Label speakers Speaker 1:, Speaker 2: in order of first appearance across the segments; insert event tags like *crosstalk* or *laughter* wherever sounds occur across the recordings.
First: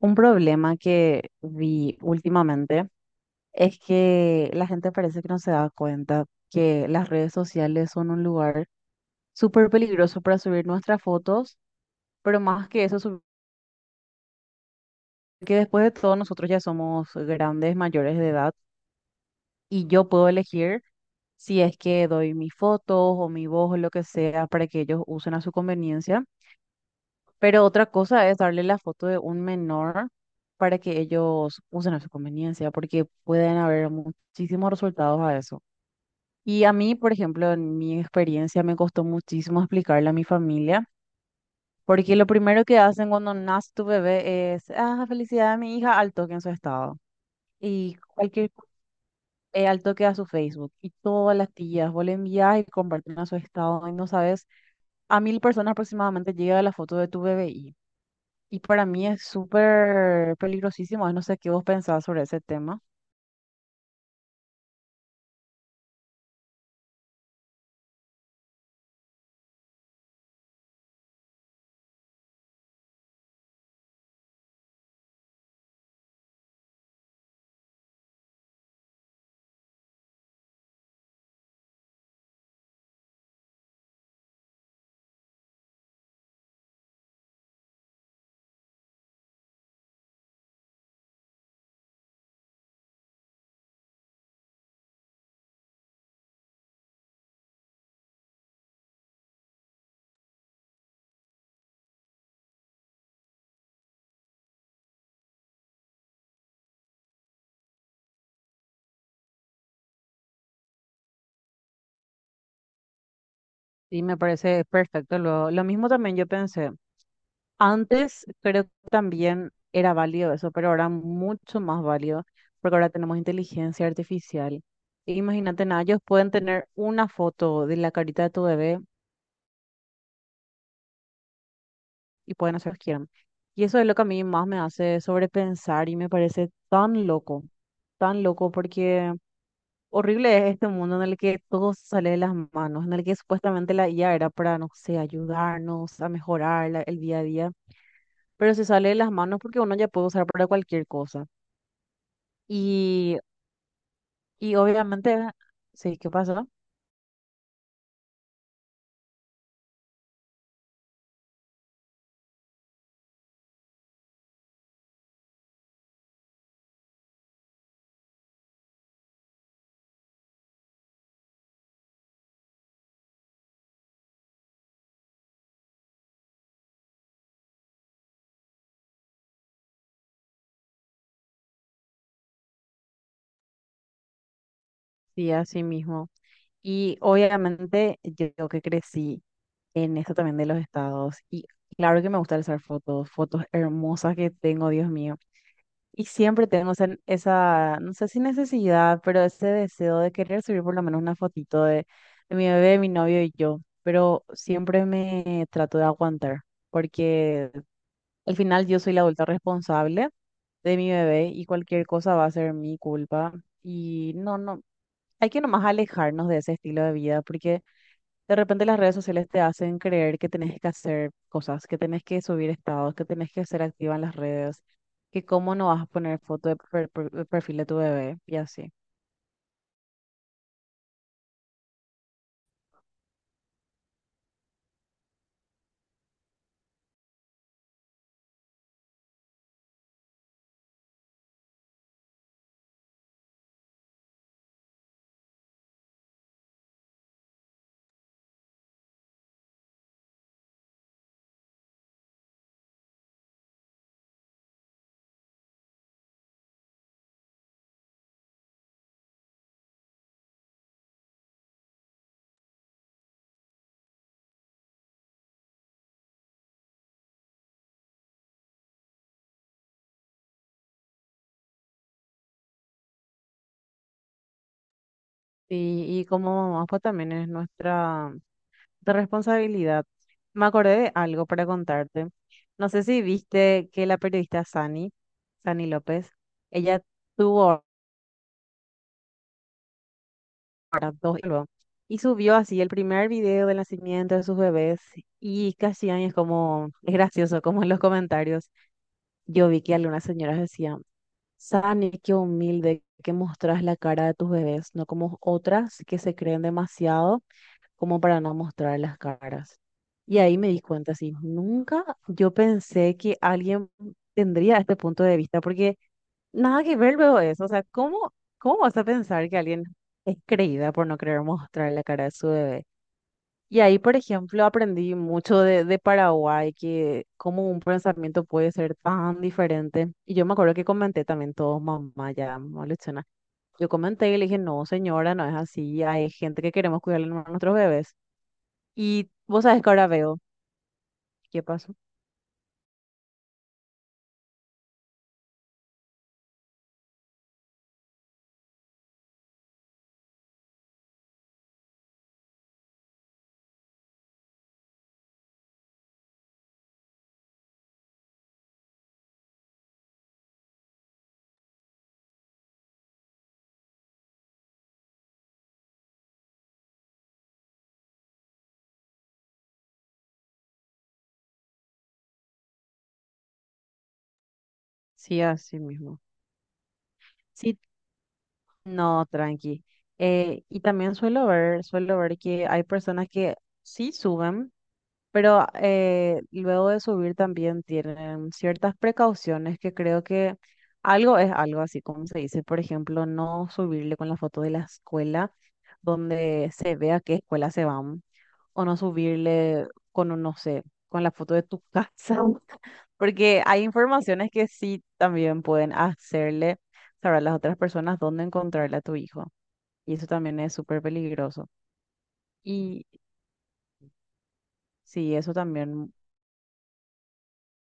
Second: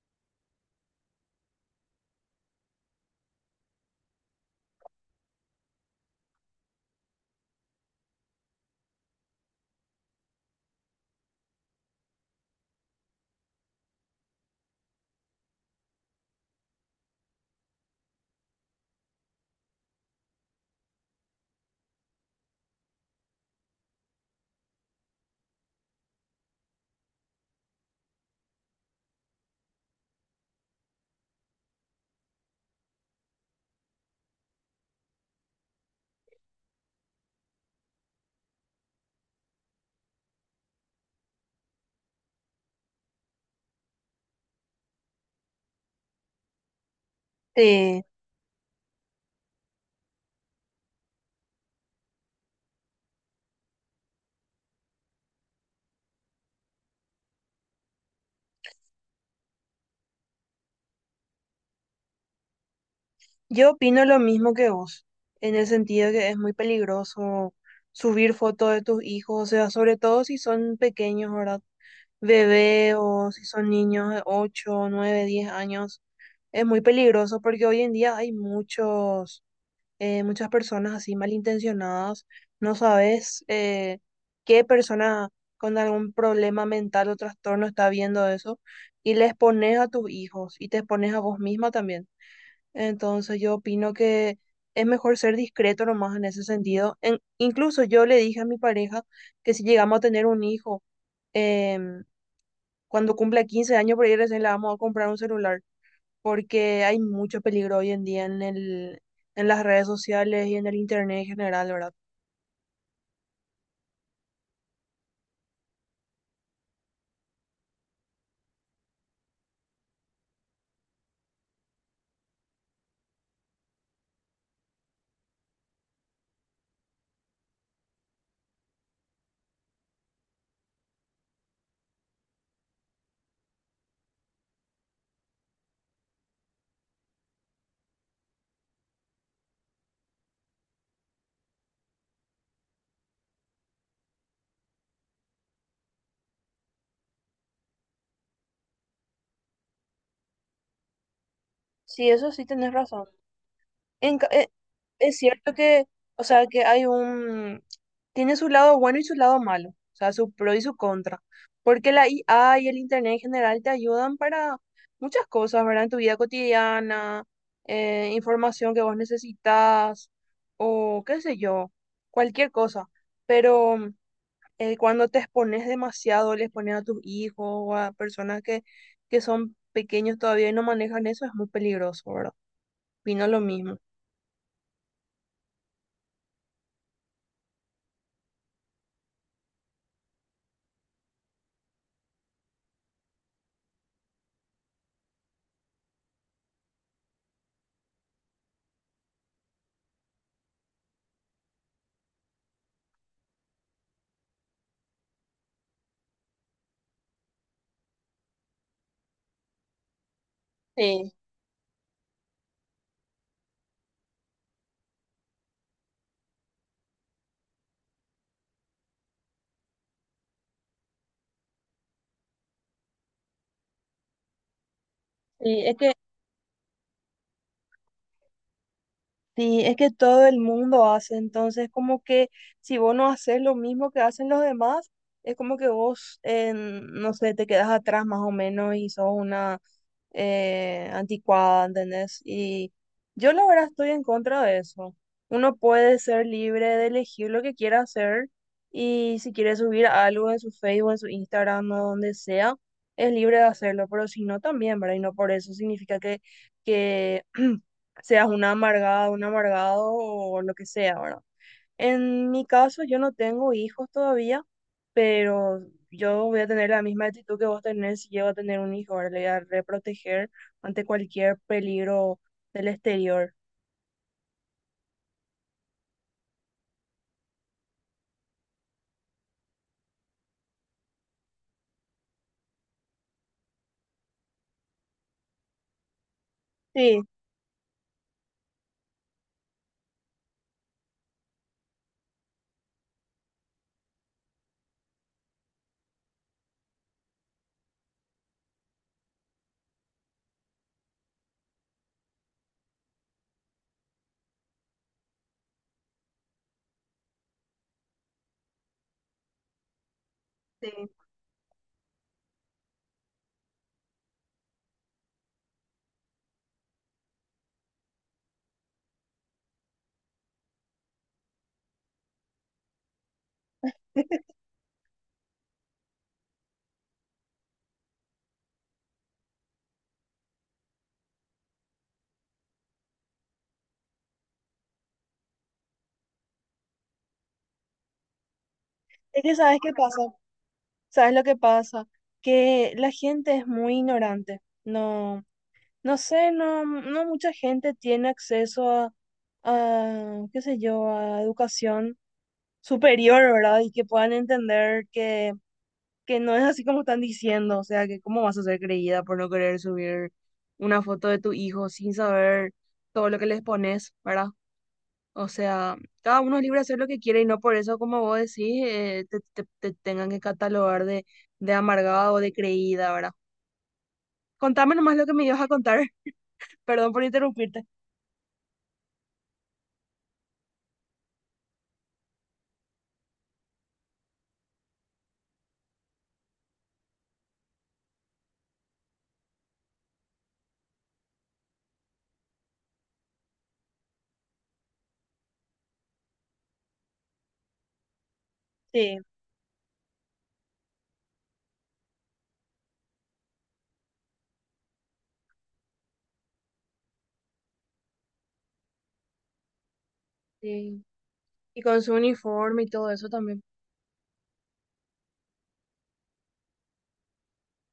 Speaker 1: Un problema que vi últimamente es que la gente parece que no se da cuenta que las redes sociales son un lugar súper peligroso para subir nuestras fotos, pero más que eso, que después de todo nosotros ya somos grandes, mayores de edad, y yo puedo elegir si es que doy mis fotos o mi voz o lo que sea para que ellos usen a su conveniencia. Pero otra cosa es darle la foto de un menor para que ellos usen a su conveniencia, porque pueden haber muchísimos resultados a eso. Y a mí, por ejemplo, en mi experiencia me costó muchísimo explicarle a mi familia, porque lo primero que hacen cuando nace tu bebé es, ah, felicidad de mi hija, al toque en su estado. Y
Speaker 2: Sí,
Speaker 1: cualquier, al toque a su Facebook. Y todas las tías, vos le envías y comparten a su estado. Y no sabes, a 1000 personas aproximadamente llega la foto de tu bebé. Y para mí es súper peligrosísimo, no sé qué vos pensabas sobre ese tema.
Speaker 2: yo opino lo mismo que vos, en el sentido que es muy peligroso subir fotos de tus hijos, o sea, sobre todo si son pequeños, ¿verdad? Bebé o si son niños de 8, 9, 10 años, es muy peligroso porque hoy en día hay muchos, muchas personas así malintencionadas, no sabes qué persona con algún problema mental o trastorno está viendo eso y les pones a tus hijos y te expones a vos misma también. Entonces yo opino que es mejor ser discreto nomás en ese sentido. Incluso yo le dije a mi pareja que si llegamos a tener un hijo, em, cuando cumpla 15 años por ahí recién le vamos a comprar un celular, porque hay mucho peligro hoy en día en en las redes sociales y en el internet en general, ¿verdad?
Speaker 1: Y me parece perfecto. Lo mismo también yo pensé. Antes creo que también era válido eso, pero ahora mucho más válido, porque ahora tenemos inteligencia artificial. E imagínate, nada, ellos pueden tener una foto de la carita de tu bebé y pueden hacer lo que quieran. Y eso es lo que a mí más me hace sobrepensar y me parece tan loco porque... Horrible es este mundo en el que todo sale de las manos, en el que supuestamente la IA era para, no sé, ayudarnos a mejorar el día a día, pero se sale de las manos porque uno ya puede usar para cualquier cosa.
Speaker 2: Sí, eso sí tenés razón.
Speaker 1: Y,
Speaker 2: En ca- eh,
Speaker 1: y
Speaker 2: es
Speaker 1: obviamente,
Speaker 2: cierto que,
Speaker 1: sí, ¿qué
Speaker 2: o sea,
Speaker 1: pasó?
Speaker 2: tiene su lado bueno y su lado malo, o sea, su pro y su contra, porque la IA y el Internet en general te ayudan para muchas cosas, ¿verdad? En tu vida cotidiana, información que vos necesitas, o qué sé yo, cualquier cosa, pero cuando te expones demasiado, les pones a tus hijos o a personas que son pequeños todavía y no manejan eso, es muy peligroso, ¿verdad? Vino lo mismo.
Speaker 1: Sí, así mismo. Y obviamente yo que crecí en esto también de los estados, y claro que me gusta usar fotos, fotos hermosas que tengo, Dios mío. Y siempre tenemos esa, no sé si necesidad, pero ese deseo de querer subir por lo menos una fotito de mi bebé, mi novio y yo. Pero siempre me trato de aguantar, porque al final yo soy la adulta responsable de mi
Speaker 2: Sí.
Speaker 1: bebé y cualquier cosa va a ser mi culpa. Y no, hay que nomás alejarnos de ese estilo de vida, porque de repente las redes sociales te hacen creer que tenés que hacer cosas, que tenés que subir estados, que tenés que ser activa en las redes, que cómo
Speaker 2: Sí,
Speaker 1: no
Speaker 2: es
Speaker 1: vas a
Speaker 2: que,
Speaker 1: poner foto de, de perfil de tu bebé y así.
Speaker 2: sí, es que todo el mundo hace, entonces como que si vos no haces lo mismo que hacen los demás, es como que no sé, te quedas atrás más o menos y sos una, anticuada, ¿entendés? Y yo la verdad estoy en contra de eso. Uno puede ser libre de elegir lo que quiera hacer y si quiere subir algo en su Facebook, en su Instagram o donde sea, es libre de hacerlo, pero si no también, ¿verdad? Y no por eso significa que *clears throat* seas una amargada, un amargado o lo que sea, ¿verdad? En mi caso, yo no tengo hijos todavía, pero yo voy a tener la misma actitud que vos tenés si llego a tener un hijo, ahora le voy a reproteger ante cualquier peligro del exterior.
Speaker 1: Y como mamá, pues también es nuestra de responsabilidad. Me acordé de algo para contarte. No sé si viste que la periodista Sani, Sani López, ella
Speaker 2: Sí,
Speaker 1: tuvo, ¿verdad? Dos y luego. Y subió así el primer video del nacimiento de sus bebés y casi ahí es como, es gracioso, como en los comentarios. Yo vi que algunas señoras decían, Sani, qué humilde que mostras la cara de tus bebés, no como otras que se creen demasiado como para no mostrar las caras. Y ahí me di
Speaker 2: sí.
Speaker 1: cuenta, así, nunca yo pensé que alguien tendría este punto de vista, porque nada que ver luego eso. O sea, ¿cómo, cómo vas a pensar que alguien es creída por no querer mostrar la cara de su bebé? Y ahí, por
Speaker 2: *laughs*
Speaker 1: ejemplo, aprendí mucho de Paraguay, que cómo un pensamiento puede ser tan diferente. Y yo me acuerdo que comenté también todo, mamá, ya, mamá Luchana. Yo comenté y le dije, no, señora, no es así. Hay gente que queremos cuidarle a nuestros bebés. Y
Speaker 2: Es que
Speaker 1: vos
Speaker 2: sabes
Speaker 1: sabés que
Speaker 2: qué
Speaker 1: ahora
Speaker 2: pasa,
Speaker 1: veo
Speaker 2: sabes lo que
Speaker 1: qué pasó.
Speaker 2: pasa, que la gente es muy ignorante. No, no sé, no, no mucha gente tiene acceso qué sé yo, a educación superior, ¿verdad? Y que puedan entender que no es así como están diciendo, o sea, que cómo vas a ser creída por no querer subir una foto de tu hijo sin saber todo lo que les pones, ¿verdad? O sea, cada uno es libre de hacer lo que quiere y no por eso, como vos decís, te tengan que catalogar de amargada o de creída, ¿verdad? Contame nomás lo que
Speaker 1: Sí,
Speaker 2: me ibas a
Speaker 1: así
Speaker 2: contar,
Speaker 1: mismo.
Speaker 2: *laughs* perdón por
Speaker 1: Sí.
Speaker 2: interrumpirte.
Speaker 1: No, tranqui. Y también suelo ver que hay personas que sí suben, pero luego de subir también tienen ciertas precauciones que creo que algo es algo, así como se dice. Por ejemplo, no subirle con la foto de la escuela donde se vea qué escuela se van, o no
Speaker 2: Sí,
Speaker 1: subirle con, un, no sé, con la foto de tu casa. *laughs* Porque hay informaciones que sí también pueden hacerle saber a las otras personas dónde encontrarle a tu hijo. Y eso también es súper
Speaker 2: sí.
Speaker 1: peligroso.
Speaker 2: Y con su uniforme y
Speaker 1: Y
Speaker 2: todo eso también.
Speaker 1: sí, eso también,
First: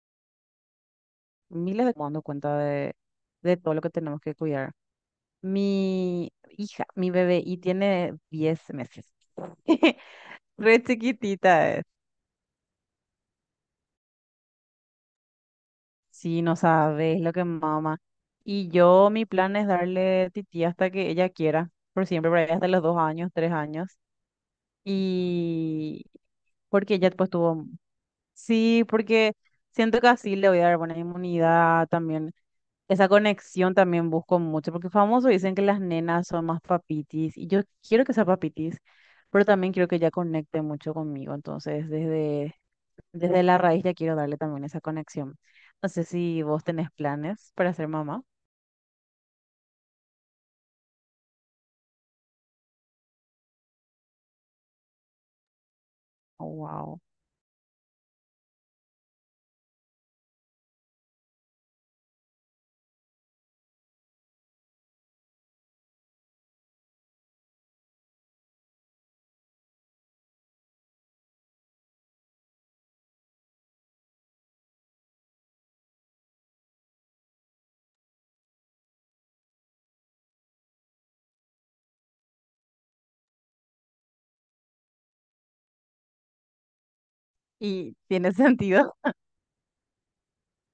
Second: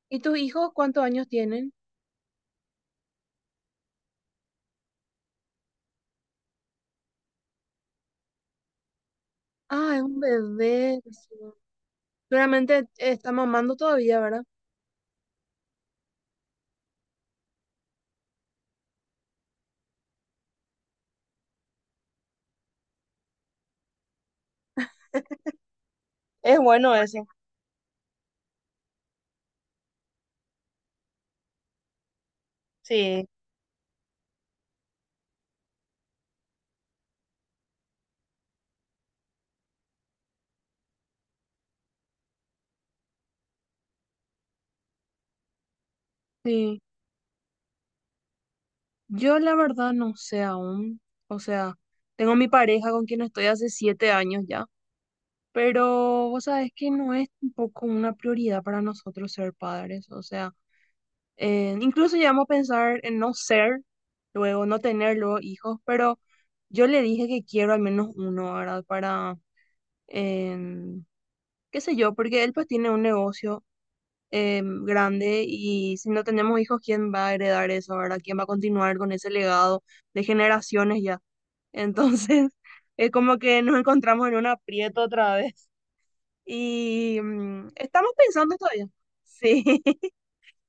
Speaker 2: ¿Y tus hijos cuántos años tienen?
Speaker 1: miles de dando cuenta de todo lo que tenemos que cuidar. Mi hija, mi bebé, y tiene 10 meses.
Speaker 2: Ah,
Speaker 1: *laughs*
Speaker 2: es un
Speaker 1: Re
Speaker 2: bebé. Recién.
Speaker 1: chiquitita es.
Speaker 2: Seguramente está mamando todavía, ¿verdad?
Speaker 1: Sí, no sabes lo que mama. Y yo, mi plan es darle tití hasta que ella quiera, por siempre, por ahí hasta los 2 años, 3 años. Y
Speaker 2: Es
Speaker 1: porque
Speaker 2: bueno
Speaker 1: ella pues
Speaker 2: ese,
Speaker 1: tuvo, sí, porque siento que así le voy a dar buena inmunidad también. Esa
Speaker 2: sí.
Speaker 1: conexión también busco mucho, porque famoso dicen que las nenas son más papitis, y yo quiero que sea papitis, pero también quiero que ella conecte mucho conmigo, entonces desde la raíz ya quiero darle también esa conexión. No sé si vos
Speaker 2: Sí,
Speaker 1: tenés planes para ser mamá.
Speaker 2: yo la verdad no sé aún, o sea, tengo mi pareja con quien estoy hace 7 años ya, pero
Speaker 1: Oh,
Speaker 2: vos sabés que
Speaker 1: wow.
Speaker 2: no es tampoco una prioridad para nosotros ser padres, o sea, incluso llegamos a pensar en no ser, luego no tener luego hijos, pero yo le dije que quiero al menos uno, ¿verdad? Para, em, qué sé yo, porque él pues tiene un negocio grande y si no tenemos hijos, ¿quién va a heredar eso, verdad? ¿Quién va a continuar con ese legado de generaciones ya? Entonces, *laughs* es como que nos encontramos en un aprieto otra vez y
Speaker 1: Y
Speaker 2: estamos
Speaker 1: tiene *laughs*
Speaker 2: pensando todavía.
Speaker 1: sentido.
Speaker 2: *laughs* Sí.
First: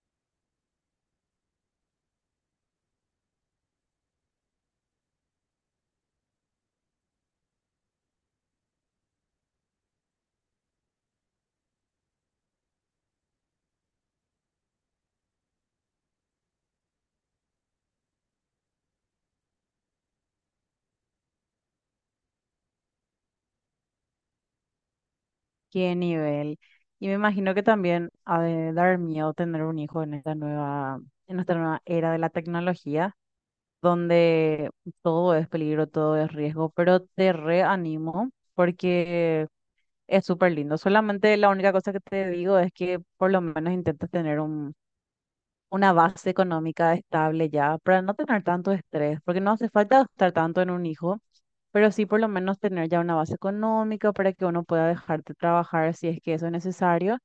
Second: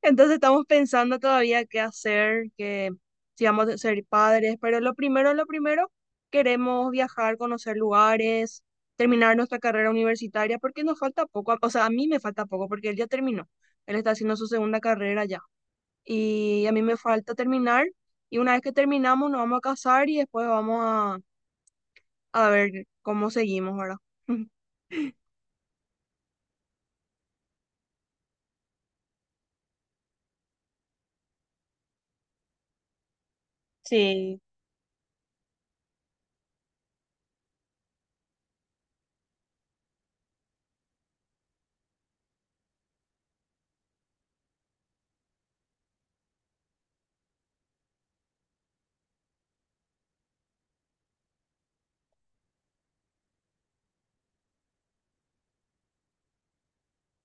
Speaker 2: Entonces estamos pensando todavía qué hacer, que si vamos a ser padres, pero lo primero, queremos viajar, conocer lugares, terminar nuestra carrera universitaria, porque nos falta poco, o sea, a mí me falta poco, porque él ya terminó, él está haciendo su segunda carrera ya, y a mí me falta terminar, y una vez que terminamos nos vamos a casar y después vamos a ver cómo seguimos, ¿verdad? *laughs*
Speaker 1: Qué nivel. Y me imagino que también ha de dar miedo tener un hijo en esta nueva era de la tecnología,
Speaker 2: Sí,
Speaker 1: donde todo es peligro, todo es riesgo, pero te reanimo porque es súper lindo. Solamente la única cosa que te digo es que por lo menos intentes tener un una base económica estable ya para no tener tanto estrés, porque no hace falta gastar tanto en un hijo, pero sí por lo menos tener ya una base económica para que uno pueda dejar de trabajar si es que eso es necesario,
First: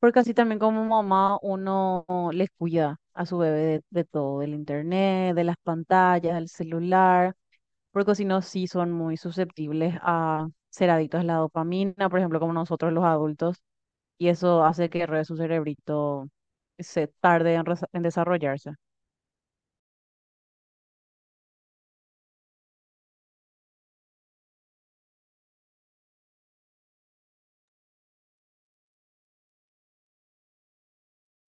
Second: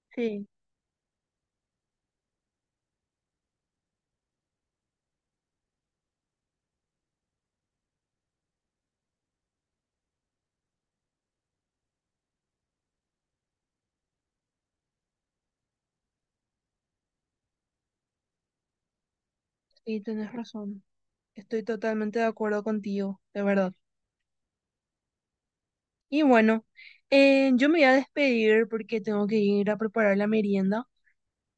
Speaker 1: porque así
Speaker 2: sí.
Speaker 1: también como mamá uno les cuida a su bebé de todo, del internet, de las pantallas, del celular, porque si no, sí son muy susceptibles a ser adictos a la dopamina, por ejemplo, como nosotros los adultos, y eso hace que re su cerebrito se tarde en, en desarrollarse.
Speaker 2: Sí, tienes razón. Estoy totalmente de acuerdo contigo, de verdad. Y bueno, yo me voy a despedir porque tengo que ir a preparar la merienda,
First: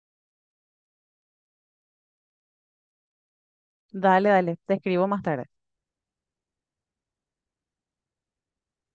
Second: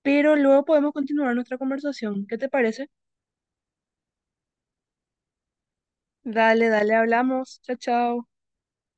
Speaker 2: pero luego podemos continuar nuestra conversación. ¿Qué te parece?
Speaker 1: Dale, dale, te escribo más tarde.
Speaker 2: Dale, dale, hablamos. Chao, chao.